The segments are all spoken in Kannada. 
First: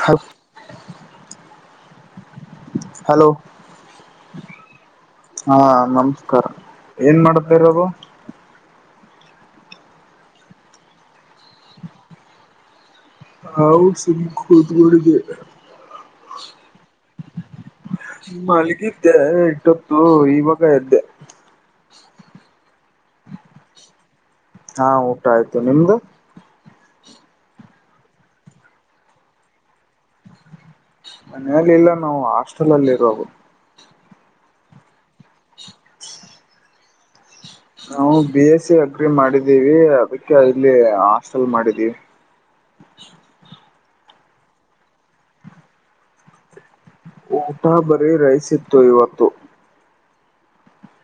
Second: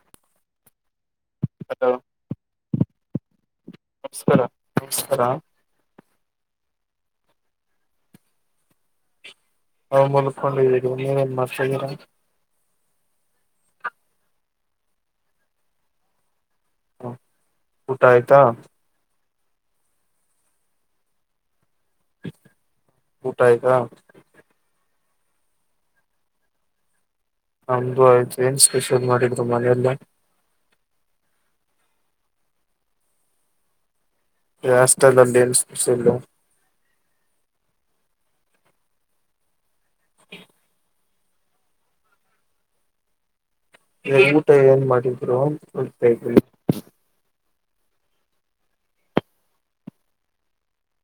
ಹ ಹಲೋ ಹಲೋ ನಮಸ್ಕಾರ ನಮಸ್ಕಾರ ಹಾ ನಮಸ್ಕಾರ ಏನ್ ಮಾಡತಾ ಇರೋದು ನೀವು ಏನ್ ಮಲ್ಕೊಂಡನ್ ಮಾಡ್ತಾ ಇದೀರ [unintelligible] ಹ, ಊಟ ಆಯ್ತಾ ಮಲ್ಲಿಗಿದ್ದೆ ಇಟ್ಟೊತ್ತು ಇವಾಗ ಇದದ್ದೆ ಊಟ ಆಯಿತಾ ಹಾ ಊಟ ಆಯ್ತು ನಿಮ್ದು ನಮ್ದು ಆಯ್ತು ಏನ್ ಸ್ಪೆಷಲ್ ಮಾಡಿದ್ರು ಮನೆಯಲ್ಲ ಮನೆಯಲ್ಲಿ ಇಲ್ಲ ನಾವು ಹಾಸ್ಟೆಲ್ ಅಲ್ಲಿ ಇರುದು ಹಾಸ್ಟೆಲಲ್ಲಿ ಏನ್ ಸ್ಪೆಷಲ್ಲು ನಾವು ಬಿ ಎಸ್ ಸಿ ಅಗ್ರಿ ಮಾಡಿದ್ದೀವಿ ಅದಕ್ಕೆ ಅಲ್ಲಿ ಹಾಸ್ಟೆಲ್ ಮಾಡಿದೀವಿ ಈ ಊಟ ಏನ್ ಮಾಡಿದ್ರು ಊಟ ಬರೀ ರೈಸ್ ಇತ್ತು ಇವತ್ತು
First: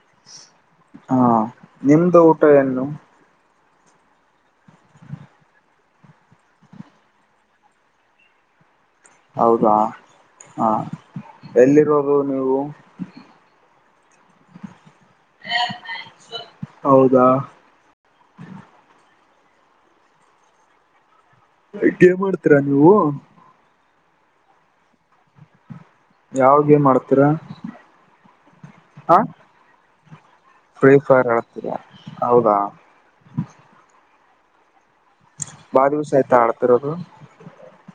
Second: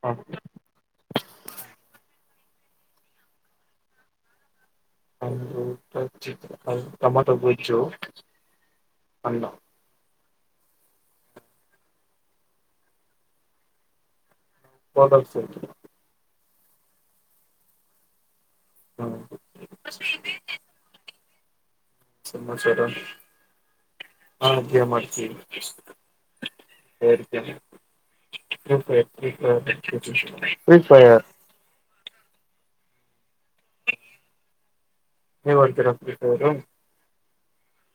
ಹಾ ಹಾ ನಿಮ್ದ ಊಟ ಏನು ನಮ್ದು ಊಟ ಟೊಮಟೊ ಗೊಜ್ಜು ಅನ್ನ ಹೌದಾ ಹ ಎಲ್ಲಿರುವೋದು ನೀವು [unintelligible] ಹೌದಾ ಹಾ ಹ ಸಮಾಚಾರ ಹಾ ಅಧ್ಯೇ ಮಾಡ್ತೀವಿ ಯಾವ ಗೇಮ್ ಆಡ್ತೀರಾ ಹಾ [unintelligible] ಫ್ರೀ ಫೈರ್ ಆಗ್ತಿದ್ದೆ ಹೌದಾ ನೀವ್ ಬಾ ಆಡ್ತೀರಾ ದಿವ್ಸ ಫ್ರೀ ಆಯ್ತಾ ಫೈರ್ ಆಳ್ತಿರೋದು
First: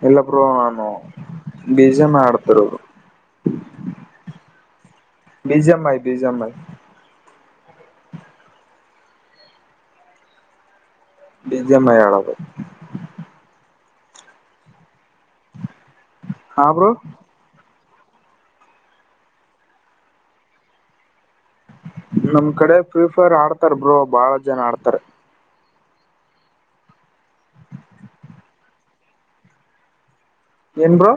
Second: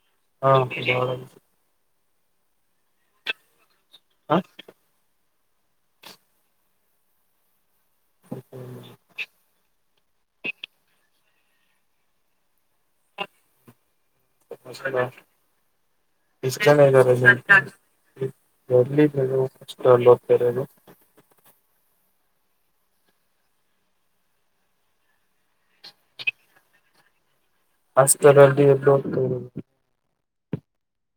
ಎಲ್ಲಬ್ರು ಹಾ ನಾನು ಬಿಜಿಎಂ ಮಾಡ್ತಿರೋದು ಹಾ ಬಿಜಿಎಂ ಬಿಜಿಎಂ ಹ್ಮ ಬಿಜಿಎಂ ಮಾಡೋದು ಹಾ ಬ್ರೋ [unintelligible] ಎಲ್ಲಿ ಕಷ್ಟ ಹೋಗ್ತರನು ನಮ್ ಕಡೆ ಫ್ರೀ ಫೈರ್ ಆಡ್ತಾರ್ ಬ್ರೋ ಬಾಳ ಜನ ಆಡ್ತಾರೆ ಅಷ್ಟರಲ್ಲಿ ಎ ಹೋಗ್ತ ಏನ್ ಬ್ರೋ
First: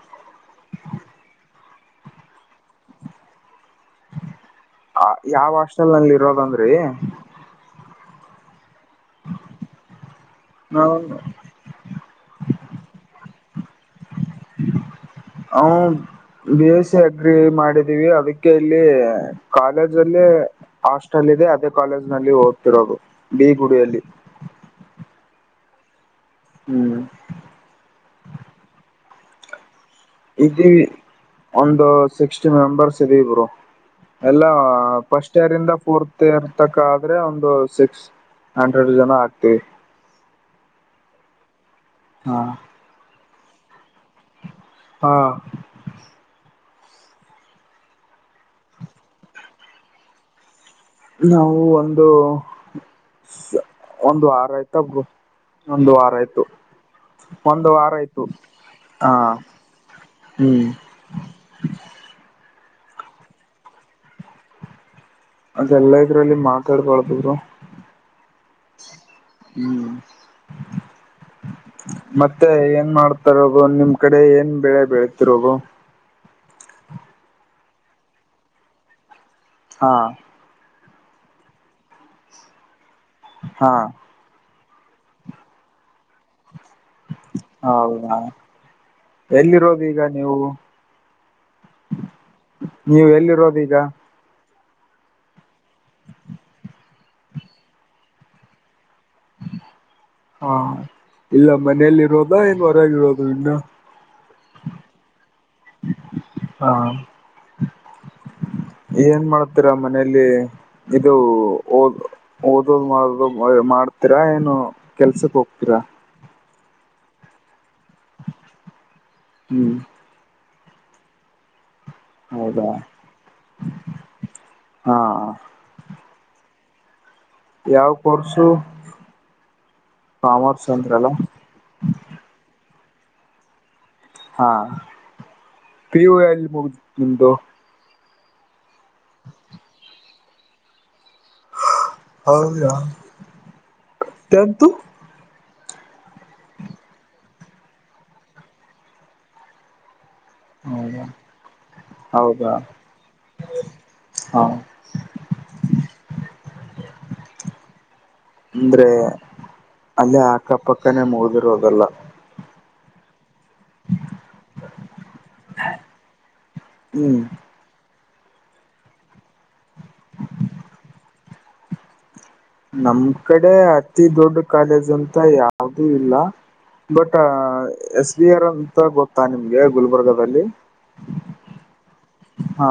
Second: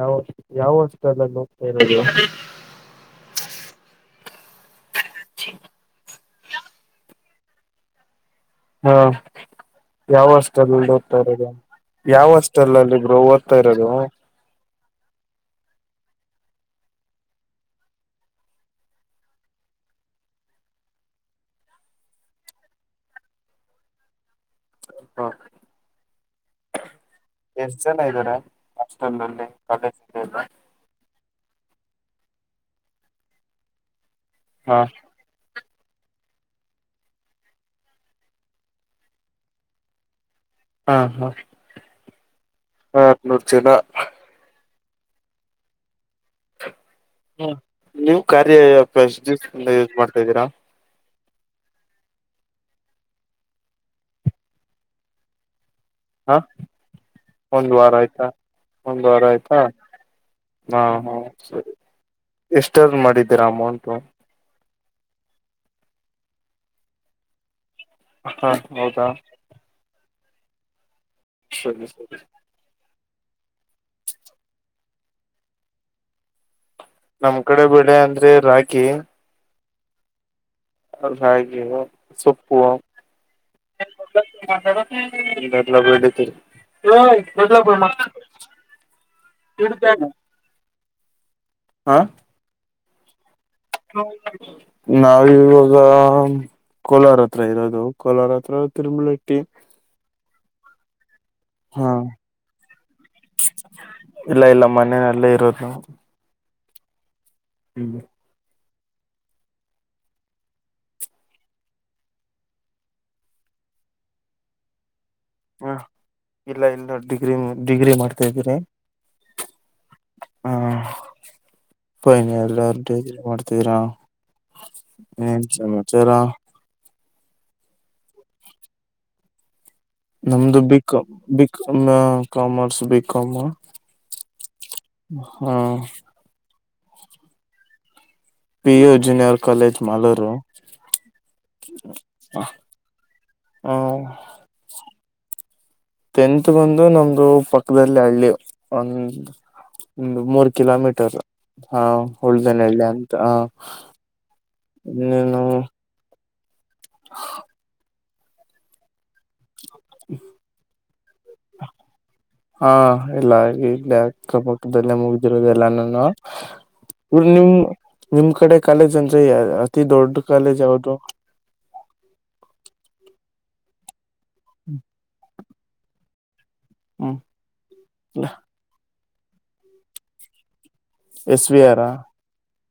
ಯಾವ ಯಾವ ಹಾಸ್ಟೆಲ್ ಅಲ್ಲಿ ಇರೋದು. ಆ ಯಾವ ಹಾಸ್ಟೆಲ್ ಅಲ್ಲಿ ಇರೋದಂದ್ರಿ. ಹಾ ಯಾವ ಹಾಸ್ಟೆಲ್ ಅಲ್ಲಿ ನಾವು ಓದ್ತಾ ಇರೋದು. ಯಾವ ಹಾಸ್ಟೆಲ್ ಅಲ್ಲಿ ಬ್ರೋ ಓದ್ತಾ ಇರೋದು. [unintelligible] ಬಿ ಎಸ್ ಸಿ ಅಗ್ರಿ ಮಾಡಿದೀವಿ ಅದಕ್ಕೆ ಇಲ್ಲಿ ಕಾಲೇಜ್ ಅಲ್ಲಿ. ಹಾಸ್ಟೆಲ್ ಇದೆ ಅದೇ ಕಾಲೇಜ್ ನಲ್ಲಿ ಓದ್ತಿರೋದು ಬಿ ಗುಡಿಯಲ್ಲಿ. ಹಾ. ಹ್ಮ್. ಎಷ್ಟ ಜನ ಇದಾರೆ ಹಾಸ್ಟೆಲ್ ಅಲ್ಲಿ. [inaudible] ಇದೀವಿ ಒಂದು ಸಿಕ್ಸ್ಟಿ ಮೆಂಬರ್ಸ್ ಇದೀವ ಬ್ರೋ ಎಲ್ಲ. ಹಾ. ಫಸ್ಟ್ ಇಯರ್ ಇಂದ ಫೋರ್ತ್ ಇಯರ್ ತಕ್ ಆದ್ರೆ ಒಂದು ಸಿಕ್ಸ್ ಹಂಡ್ರೆಡ್ ಜನ ಆಗ್ತಿವಿ. ಹಾ ಹಾ. ಹಾ. ಹ ಆರನೂರ ಜನಾ. ಹಾ. ಹ್ಮ ನೀವು ಕಾರ್ಯ ಆಪ್ ಫಸ್ಟ್ ಇಂದ ಯೂಸ್ ಮಾಡ್ತಾ ಇದ್ದೀರಾ. ನಾವು ಒಂದು. ಒಂದು ಆರ ತ [unintelligible] ಒಂದುಾರ. ಹಾ. ಒಂದ ವಾರ ಆಯ್ತು ಆಯ್ತಾ ಒಂದ ಹಾ ವಾರ ಆಯ್ತಾ ಹ್ಮ್ ಹಾ ಹಾ. ಸರಿ ಎಷ್ಟ್ ಅರ್ನ ಮಾಡಿದ್ದೀರಾ ಅಮೌಂಟು. ಅದೆಲ್ಲ ಇದ್ರಲ್ಲಿ ಮಾತಾಡಬಾರ್ದು ಬ್ರೋ. ಹಾ ಹೌದಾ. ಹ್ಮ್ ಸರಿ ಸರಿ ಮತ್ತೆ ಏನ್ ಮಾಡತ ಸರಿ ಬ್ರೋ ನಿಮ್ ಕಡೆ ಏನ್ ಬೆಳೆ ಬೆಳತಿರ ಬ್ರೋ. ನಮ್ ಕಡೆ ಬೆಳೆ ಅಂದ್ರೆ ರಾಗಿ. ಹಾ. ರಾಗಿ [unintelligible] ಸೊಪ್ಪು. ಹಾ. [unintelligible] [inaudible] ಹೌದಾ ಎಲ್ಲಿರೋದು ಈಗ ನೀವು ಹಾ. ನೀವು ಎಲ್ಲಿರೋದ ಈಗ. ನಾವ್ ಇವಾಗ. ಕೋಲಾರ ಹತ್ರ ಇರೋದು ಕೋಲಾರ ಹತ್ರ ತಿರುಮಳೆಟ್ಟಿ. ಹಾ ಇಲ್ಲ ಹಾ ಮನೆಯಲ್ಲಿರೋದಾ ಇನ್ ಹೊರಗರೋದು ಇನ್ನ. ಇಲ್ಲ ಇಲ್ಲ ಮನೆಯಲ್ಲೇ ಇರೋದು. ಹಾ. ಹ್ಮ್. ಏನ್ ಮಾಡತೀರ ಮನೇಲಿ. ಇದು ಓದ ಓದದ್ ಮಾಡ ಮಾಡ್ತೀರಾ ಏನು ಕೆಲ್ಸಕ್ ಹೋಗ್ ಹ ತೀರಾ. ಇಲ್ಲ ಇಲ್ಲ ಡಿಗ್ರಿ ಡಿಗ್ರಿ ಮಾಡ್ತಾದ್ದೀರಾ. ಹ್ಮ್. ಹ್ಮ್. ಬೈನ ಹೌದಾ ಎಲ್ಲಾರ ಡಿಗ್ರಿ ಮಾಡ್ತರಾ ಹಾ ಏನ್ ಸಮಾಚಾರ. ಯಾವ ಕೊರ್ಸು. ನಮ್ದು B com B com commerce ಬಿಕಾಮ. ಹಾ ಪಿ ಯು ಎಲ್ಲಿ ಮುಗ್ದ ನಿಮ್ದು. P U junior college Malur. ಹೌದಾ ಹ [unintelligible] ಟೆಂತ್ ಬಂದು ನಮ್ದು ಪಕ್ಕದಲ್ಲಿ ಹಳ್ಳಿ ಒ ಮೂರ್ ಹೌದಾ ಕಿಲೋಮೀಟರ್ ಹಾ ಹೌದಾ ಉಳ್ಳ್ದನಳ್ಳ ಅಂತ ಹ. ಹಾ ನೀನು. ಅಂದ್ರೆ ಅಲ್ಲೇ ಅಕ್ಕಪಕ್ಕನೇ ಮುಗ್ದಿರದಲ್ಲ. ಹಾ ಎಲ್ಲ ಇಲ್ಲಿ ಅಕ್ಕಪಕ್ಕದಲ್ಲೇ ಮುಗ್ದಿರೋದೆಲ್ಲಾನುನು. ಹ್ಮ್ ಇ ನಿಮ ನಿಮ್ ಕಡೆ ಕಾಲೇಜ್ ಅಂದ್ರೆ ಅತಿ ದೊಡ್ಡ ಕಾಲೇಜ್ ಯಾವ್ದದು. ನಮ್ ಕಡೆ ಅತಿ ದೊಡ್ಡ ಕಾಲೇಜ್ ಅಂತ ಯಾವ್ದೂ ಇಲ್ಲ. ಹ್ಮ್ ಬಟ್ ಎಸ್ ಬಿ ಆರ್ ಅಂತ ಗೊತ್ತಾ ನಿಮ್ಗೆ ಗುಲ್ಬರ್ಗದಲ್ಲಿ. ಎಸ್ ಬಿ ಆರಾ. ಹಾ.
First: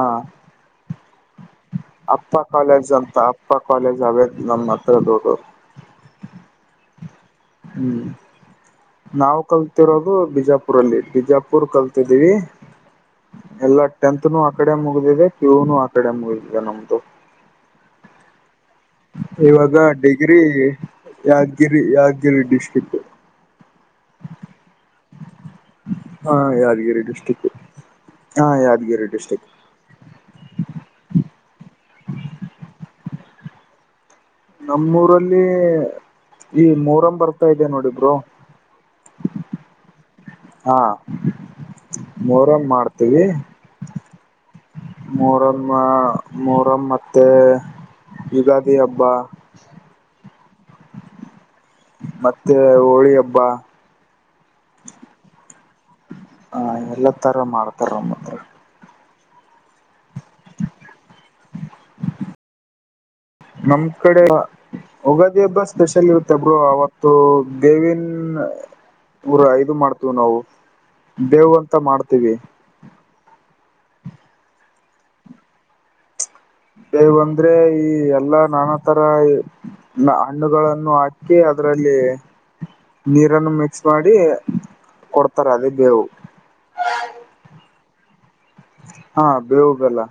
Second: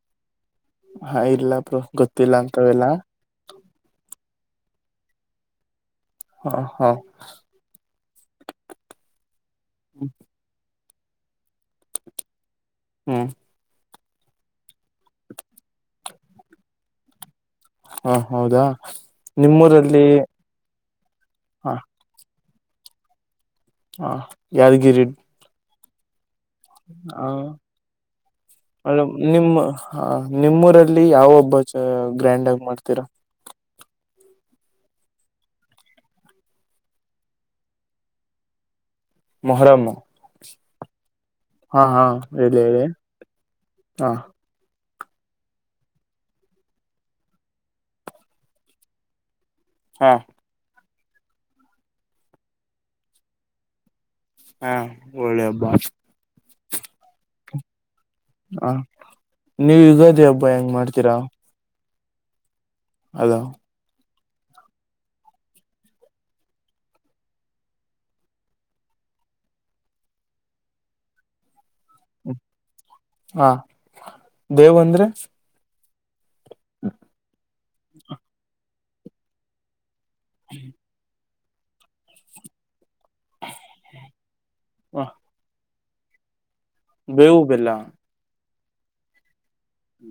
ಹಾ ಇಲ್ಲ ಬ್ರೋ. ಗೊತ್ತಿಲ್ಲ ಅಪ್ಪ ಅಂತವೆಲ್ಲ ಕಾಲೇಜ್ ಅಂತ ಅಪ್ಪ ಕಾಲೇಜ್ ಅವೇ ನಮ್ಮ ಹತ್ರ ದೊಡ್ಡದು. ಹಾ ಹಾ. ಹ್ಮ. ನಾವು ಕಲ್ತಿರೋದು ಬಿಜಾಪುರಲ್ಲಿ ಬಿಜಾಪುರ್ ಕಲ್ತಿದ್ದೀವಿ. ಹ್ಮ್. ಎಲ್ಲ ಟೆಂತ್ನು ಆಕಡೆ ಮುಗಿದಿದೆ ಪಿಯುನು ಆಕಡೆ ಮುಗಿದಿದೆ ನಮ್ದು. ಹಾ ಹೌದಾ. ಇವಾಗ ನಿಮ್ಮೂರಲ್ಲಿ ಡಿಗ್ರಿ ಹ ಯಾದಗಿರಿ ಯಾದಗಿರಿ ಡಿಸ್ಟ್ರಿಕ್. ಹಾ ಯಾದಗಿರಿ. ಹಾ ಯಾದಗಿರಿ ಹ ಡಿಸ್ಟಿಕ್ ಹಾ ಯಾದಗಿರಿ ಡಿಸ್ಟ್ರಿಕ್. ಹಾ ನಿಮ್ಮೂರಲ್ಲಿ ಯಾವ ಹಬ್ಬಾ ಚ ಗ್ರ್ಯಾಂಡ್ ಆಗಿ ಮಾಡ್ತೀರಾ. ನಮ್ಮೂರಲ್ಲಿ ಈ ಮೂರಹಂ ಬರ್ತಾ ಇದೆ ನೋಡಿ ಬ್ರೋ. ಮೊಹರಂ. ಹಾ ಹಾ ಹಾ ಹೇಳಿ ಮೋರಂ ಹೇಳಿ ಮಾಡ್ತೀವಿ. ಹಾ ಮೊರಮ್ಮ ಮೊರಂ ಮತ್ತೆ ಯುಗಾದಿ ಹಬ್ಬ. ಹಾ. ಮತ್ತೆ ಹೋಳಿ ಹಬ್ಬ. ಹಾ ಹೋಳಿ ಹಬ್ಬಾ. ಹ ಎಲ್ಲ ತರ ಮಾಡ್ತಾರ ನಮ್ಮ ಹತ್ರ. ಹ ನೀವ ಯುಗಾದಿ ಹಬ್ಬ ಹೆಂಗ್ ಮಾಡ್ತೀರಾ. ಹಲೋ. ನಮ ಕಡೆ ಉಗಾದಿ ಹಬ್ಬ ಸ್ಪೆಷಲ್ ಇರುತ್ತೆ ಅಬ್ರು ಅವತ್ತು ಬೇವಿನ ಊರ ಇದು ಮಾಡ್ತೇವಿ ನಾವು ಬೇವು ಅಂತ ಮಾಡ್ತೀವಿ. ಹಾ ಬೇವ ಅಂದ್ರೆ. ಬಂದ್ರೆ ಈ ಎಲ್ಲಾ ನಾನಾ ತರ ಹಣ್ಣುಗಳನ್ನು ಹಾಕಿ ಹಾಕಿ ಅದ್ರಲ್ಲಿ ನೀರನ್ನು ಮಿಕ್ಸ್ ಮಾಡಿ ಹ ಕೊಡ್ತಾರೆ ಅದೇ ಬೆವು ಬೇವು ಬೆಲ್ಲ ಹಾ ಬೇವು ಬೆಲ್ಲ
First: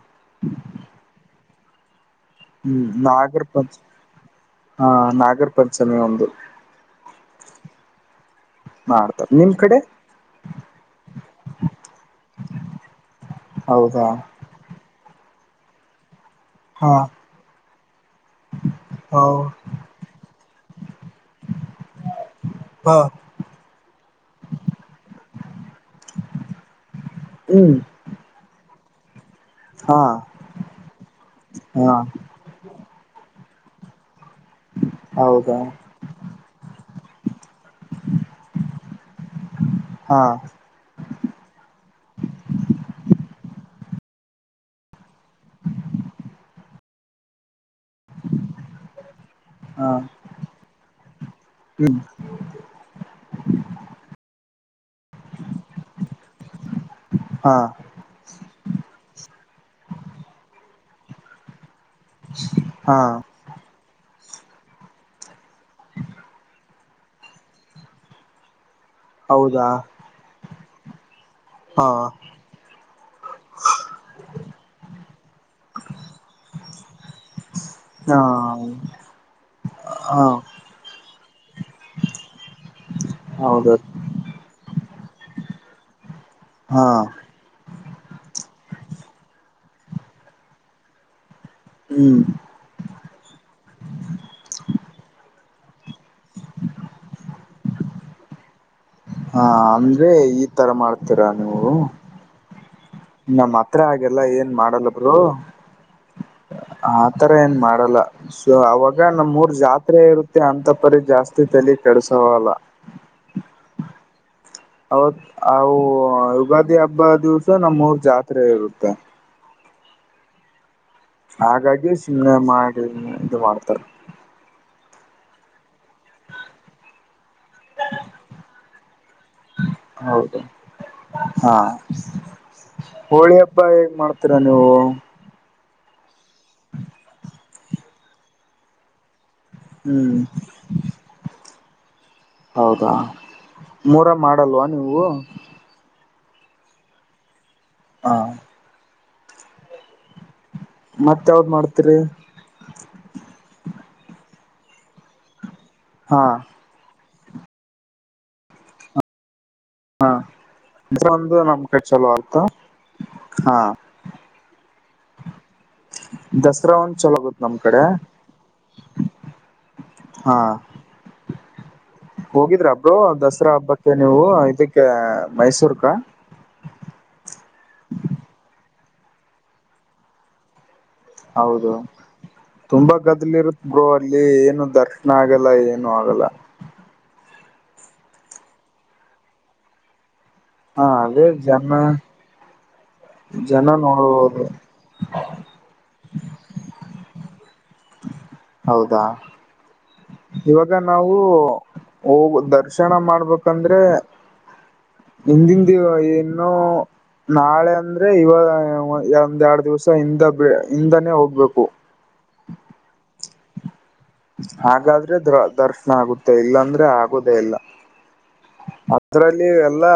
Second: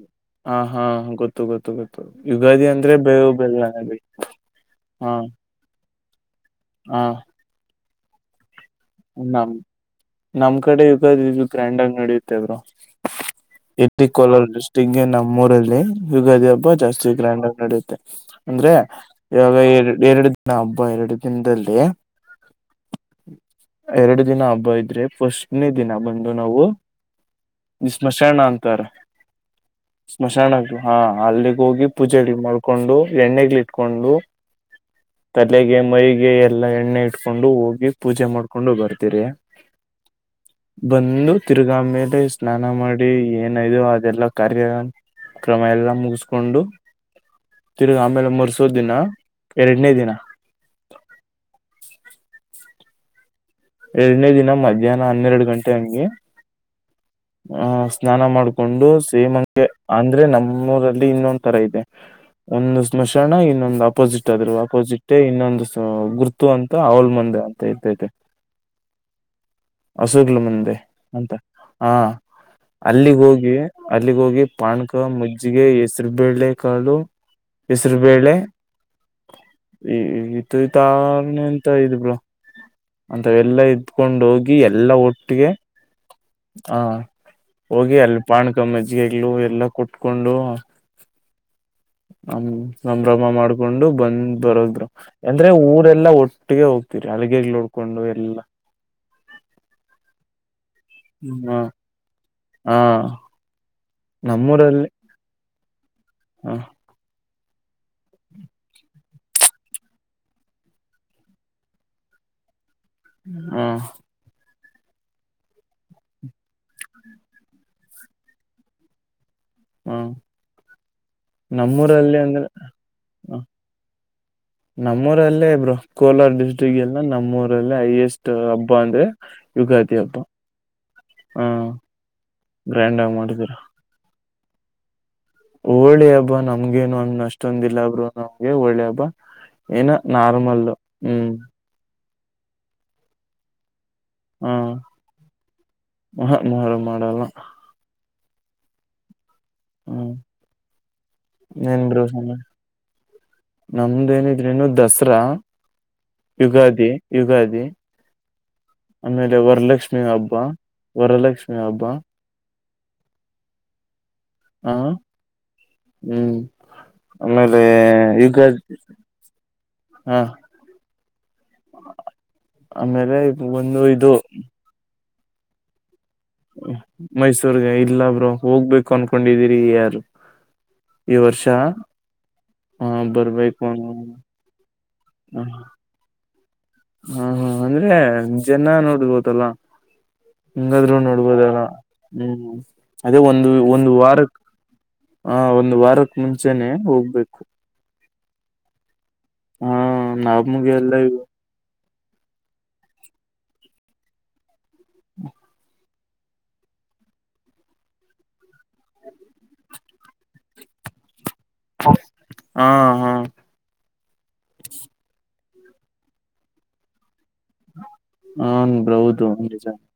ಹಾ ಹಾ ಗೊತ್ತ ಗೊತ್ತು ಗೊತ್ತು ಗೊತ್ತು ಯುಗಾದಿ ಹ್ಮ್ ಅಂದ್ರೆ ಬೆಳವು ನಾಗರ ಬೆನ ಹಾ ಪ್ರಪ್ಪಚನ ಒಂದು ಹಾ ಮಾಡ್ತಾರೆ ನಮ್ ನಿಮ್ ಕಡೆ ನಮ್ ಕಡೆ ಯುಗಾದ ಇದು ಗ್ರ್ಯಾಂಡ್ ಆಗ ನಡಿಯುತ್ತೆಬ್ರು ಹೌದಾ ಇಲ್ಲಿ ಕೋಲಾರ ಡಿಸ್ಟಿಕ್ಗೆ ನಮ್ಮ್ ಊರಲ್ಲಿ ಯುಗಾದಿ ಹಬ್ಬ ಹಾ ಜಾಸ್ತಿ ಗ್ರ್ಯಾಂಡ್ ಆಗಿ ನಡುತ್ತೆ ಅಂದ್ರೆ ಹೌ ಇವಾಗ ಎ ಎರಡು ದಿನ ಹಬ್ಬ ಎರಡು ದಿನದಲ್ಲಿ ಹಾ ಎರಡು ದಿನ ಹಬ್ಬ ಇದ್ರೆ ಫಸ್ಟ್ನೇ ದಿನ ಬಂದು ನಾವು ಹ್ಮ್ ಸ್ಮಶಾನ ಅಂತಾರ ಹಾ ಸ್ಮಶಾನ ಹಾ ಅಲ್ಲಿಗೆ ಹೋಗಿ ಹಾ ಪೂಜೆಗಳಿಗೆ ಮಾಡ್ ಕೊಂಡು ಎಣ್ಣೆಗ್ಗಳ ಇಟ್ಕೊಂಡು ಹೌದಾ ತಲೆಗೆ ಮೈಗೆ ಎಲ್ಲಾ ಎಣ್ಣೆ ಇ ಇಟ್ಕೊಂಡು ಹೋಗಿ ಪೂಜೆ ಮಾಡ್ಕೊಂಡು ಬರ್ತೀರಿ ಹಾ ಬಂದು ತಿರ್ಗಾ ಮೇಲೆ ಸ್ನಾನ ಮಾಡಿ ಏನಯೋ ಅದೆಲ್ಲ ಕಾರ್ಯ ಕ್ರಮ ಎಲ್ಲಾ ಮುಗಿಸಕೊಂಡು ತಿರುಗಿ ಆಮೇಲೆ ಮರ್ಸೋ ದಿನ ಹಾ ಎರಡನೇ ದಿನ ಹ್ಮ್ ಎರಡನೇ ದಿನ ಮಧ್ಯಾಹ್ನ ಹನ್ನೆರಡು ಗಂಟೆ ಅಂಗೇ ಹಾ ಹ ಸ್ನಾನ ಮಾಡ್ಕೊಂಡು ಸೇಮಂಗೆ ಅಂದ್ರೆ ನಮ್ಮೂಊರಲ್ಲಿ ಇನ್ನೊಂದ್ ತರ ಇದೆ ಒಂದು ಹಾ ಸ್ಮಶಾನ ಇನ್ನೊಂದು ಅಪ್ಪ ಅಪೋಸಿಟ್ ಆದ್ರು ಅಪೋಸಿಟ್ ಇನ್ನೊಂದು ಗುರ್ತು ಅಂತ ಅವಲ್ ಮಂದೆ ಅಂತ ಇರ್ತೈತೆ ಹೌದಾ ಹಸುಗ್ಲು ಮುಂದೆ ಅಂತ ಹಾ ಹ್ಮ ಅಲ್ಲಿಗ ಹೋಗಿ ಅಲ್ಲಿಗ್ ಹೋಗಿ ಪಾಣಕ ಮಜ್ಜಿಗೆ ಹೆಸರು ಬೇಳೆ ಕಾಳು ಹೆಸರು ಹಾ ಬೇಳೆ ಹಾ ಈ ತುತಾರಣೆ ಅಂತ ಇದ್ ಬಿಳ ಅಂತವೆಲ್ಲ ಹೌದ ಇದ್ದ್ ಕಕೊಂಡ ಹೋಗಿ ಎಲ್ಲ ಒಟ್ಟಿಗೆ ಹಾ ಹೋಗಿ ಅಲ್ಲಿ ಪಾಣಕಮ್ಮಜ್ಜಿಗೆಗಳು ಎಲ್ಲ ಕುಟ್ಕೊಂಡು ಹ ಹ್ಮ್ ಸಂಭ್ರಮ ಮಾಡ್ಕೊಂಡು ಬಂದ್ ಬರೋದ್ರು ಅಂದ್ರೆ ಊರೆಲ್ಲಾ ಒಟ್ಟಿಗೆ ಹೋಗ್ತಿರಿ ಹಳಗ್ ನೋಡ್ಕೊಂಡು ಎಲ್ಲಾ ಹಾ ಅಂದ್ರೆ ಈ ತರ ಮಾಡ್ ಹ್ಮ ಹ್ಮ ಹಾ ನಮ್ಮ್ ಹತ್ರ ಹಾಗೆಲ್ಲ ಏನ್ ನಮ್ಮೂರಲ್ಲಿ ಮಾಡಲ್ಲಬರು ಹ ಆ ತರ ಏನ್ ಮಾಡಲ್ಲ ಸೊ ಅವಾಗ ನಮ ಮೂರ್ ಜಾತ್ರೆ ಇರುತ್ತೆ ಅಂತ ಪರಿ ಜಾಸ್ತಿ ತಲಿ ಕಡಸವಲ್ಲ ಹಾ ಹೌತ್ ಅವು ಯುಗಾದಿ ಹಬ್ಬ ದಿವಸ ನಮ್ಮರ್ ಜಾತ್ರೆ ಇರುತ್ತೆ ಹ್ಮ್ ಹಾಗಾಗಿ ಶಿಮ ಮಾಡ ಇದು ಮಾಡ್ತಾರೆ ನಮ್ಮೂರಲ್ಲೇ ಬ ಕೋಲಾರ ಡಿಸ್ಟ್ರಿಕ್ ಎಲ್ಲ ನಮ್ಮೂರಲ್ಲಿ ಹೈಯೆಸ್ಟ್ ಹಬ್ಬ ಅಂದ್ರೆ ಯುಗತಿ ಅಬ ಹೌದು ಹಾ ಗ್ರ್ಯಾಂಡ್ ಆಗಿ ಹೋಳಿ ಮಾಡಿದೀರ ಹಬ್ಬ ಹೇಗ್ ಮಾಡ್ತೀರಾ ನೀವು ಹೋಳಿ ಹಬ್ಬ ನಮ್ಗೇನು ಅಂದ ಅಷ್ಟೊಂದ ಇಲ್ಲಾಬ್ರು ನಮ್ಗೆ ಹೋಳೆ ಹಬ್ಬ ಏನ ಹ್ಮ್ ನಾರ್ಮಲ್ ಹ್ಮ್ ಹೌದಾ ಮೂರ ಮಾಡಲ್ವಾ ನೀವು ಹ ಮಾಡ ಮಾಡಲ್ಲ ಹಾ ಹ್ಮ್ ಮತ್ತ ಯಾವ್ದ್ ನನ್ ಮಾಡ್ತೀರಿ ಬ ನಮ್ದೇನಿದ್ರಿ ಇನ್ನು ದಸರಾ ಹಾ ಯುಗಾದಿ ಯುಗಾದಿ ಆಮೇಲೆ ವರಲಕ್ಷ್ಮಿ ಲಕ್ಷ್ಮಿ ಹಾ ಅಬ್ಬಾ ದಸರಾ ಒಂದು ವರಲಕ್ಷ್ಮಿ ನಮ್ ಕಡೆ ಅಬ್ಬಾ ಚಲೋ ಆಗುತ್ತ ಹಾ ಹಾ ಹ್ಮ್ ದಸರಾ ಒಂದ್ ಚಲೋ ಆಗುತ್ತ ನಮ್ ಆಮೇಲೆ ಕಡೆ ಈಗ ಹಾ ಹೋಗಿದ್ರ ಅಬ್ರೋ ಆಮೇಲೆ ದಸರಾ ಒಂದು ಹಬ್ಬಕ್ಕೆ ಇದು ನೀವು ಇದಕ್ಕೆ ಮೈಸೂರ್ಕ ಮೈಸೂರ್ಗೆ ಇಲ್ಲಬ್ರು ಹೋಗ್ಬೇಕು ಅನ್ಕೊಂಡಿದೀರಿ ಯಾರು ಈ ವರ್ಷ ಹೌದು ಹ ತುಂಬಾ ಗದ್ಲಿ ಇರುತ್ತ ಬರ್ಬೇಕು ಬ್ರೋ ಅಲ್ಲಿ ಅ ಏನು ದರ್ಶನ ಆಗಲ್ಲ ಏನು ಆಗಲ್ಲ ಹಾ ಹಾ ಅಂದ್ರೆ ಜನ ನೋಡಬೋದಲ್ಲ ಹಾ ಹಿಂಗಾದ್ರು ಅದೇ ನೋಡ್ಬೋದಲ್ಲ ಜನ ಹ್ಮ್ ಅದೇ ಒಂದು ಜನ ಒಂದು್ ವಾರ ನೋಡುವುದು ಹ ಒಂದು ವಾರಕ್ ಮುಂಚೆನೆ ಹೋಗ್ಬೇಕು ಹೌದಾ ಹಾ ಇವಾಗ ನಮ್ಗೆಲ್ಲ ನಾವು ಹೋಗ ದರ್ಶನ ಮಾಡ್ಬೇಕಂದ್ರೆ ಹಿಂದಿಂದಿವ ಏನ್ ನೋ ನಾಳೆ ಅಂದ್ರೆ ಇವಾಗ ಎಂದ ಎರಡು ದಿವ್ಸ ಹಿಂದ ಹಿಂದಾನೇ ಹೋಗ್ಬೇಕು ಹ್ಮ ಹ್ಮ ಹಾಗಾದ್ರೆ ದ ದರ್ಶನ ಆಗುತ್ತೆ ಇಲ್ಲಾಂದ್ರೆ ಆಗೋುದೇ ಇಲ್ಲ ಹನ್ ಬ್ರೋ ಹೌದು ಅದ್ರಲ್ಲಿ ನಿಜ ಎಲ್ಲಾ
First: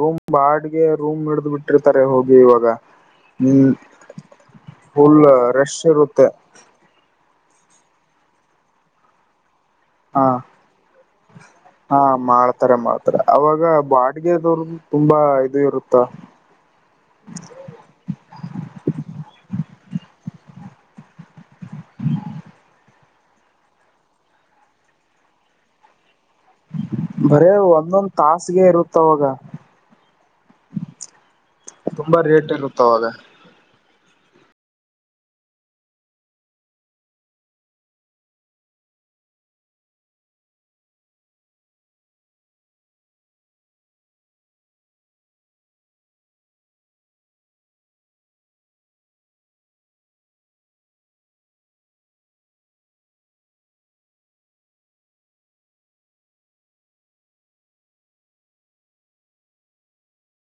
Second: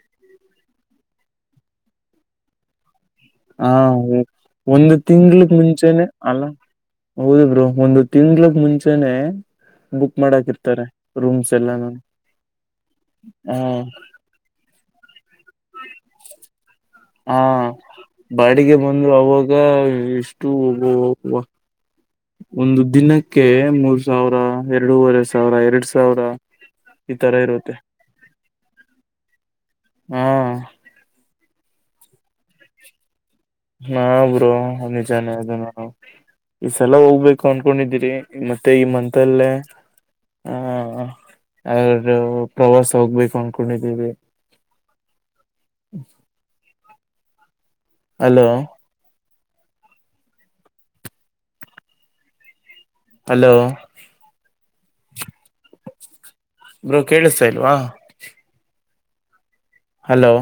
ರೂಮ್ ಬಾಡ್ಗೆ ರೂಮ್ ಹಿಡ್ದ್ ಬಿಟ್ಟಿರ್ತಾರೆ ಹೋಗಿ ಇವಾಗ ಹಾ ಹ್ಮ್ ಒಂದು ಫುಲ್ ತಿಂಗಳಕ್ ರಶ್ ಮುಂಚೆನೆ ಇರುತ್ತೆ ಅಲ್ಲ ಹೌದ ಬ್ರರು ಒಂದು ತಿಂಗ್ಳಕ್ ಮುಂಚೆನೆ ಬುಕ್ ಹ ಮಾಡಕ ಇರ್ತಾರೆ ರೂಮ್ಸ್ ಎಲ್ಲ ಹಾ ಹಾ ಅಗೆದವರು ತುಂಬಾ ಇದು ಇರುತ್ತಾ ಹಾ ಬಾಡಿಗೆ ಬಂದ್ರು ಅವಾಗ ಎಷ್ಟು ಒಬ್ಬ ಒಂದು ದಿನಕ್ಕೆ ಮೂರ್ ಸಾವಿರ ಎರಡೂವರೆ ಸಾವಿರ ಎರಡ್ ಸಾವಿರ ಈ ತರ ಬರೇ ಇರುತ್ತೆ ಒಂದೊಂದ್ ತಾಸಗೆ ಇರುತ್ತವಾಗ ಹ್ಮ್ ತುಂಬಾ ರೇಟ್ ಇರುತ್ತಾವಾಗ ನಾ ಬರುೋ ನಿಜಾನ ಅದು ನಾ ಈ ಸಲ ಹೋಗ್ಬೇಕು ಅನ್ಕೊಂಡಿದೀರಿ ಮತ್ತೆ ಈ ಮಂತಲ್ಲೇ ಹ ಆದ ಪ್ರವಾಸ ಹೋಗ್ಬೇಕು ಅನ್ಕೊಂಡಿದೀವಿ ಹಲೋ ಹಲೋ ಬ್ರೊ ಕೇಳಿಸ್ತಾ ಇಲ್ವಾ. ಹಲೋ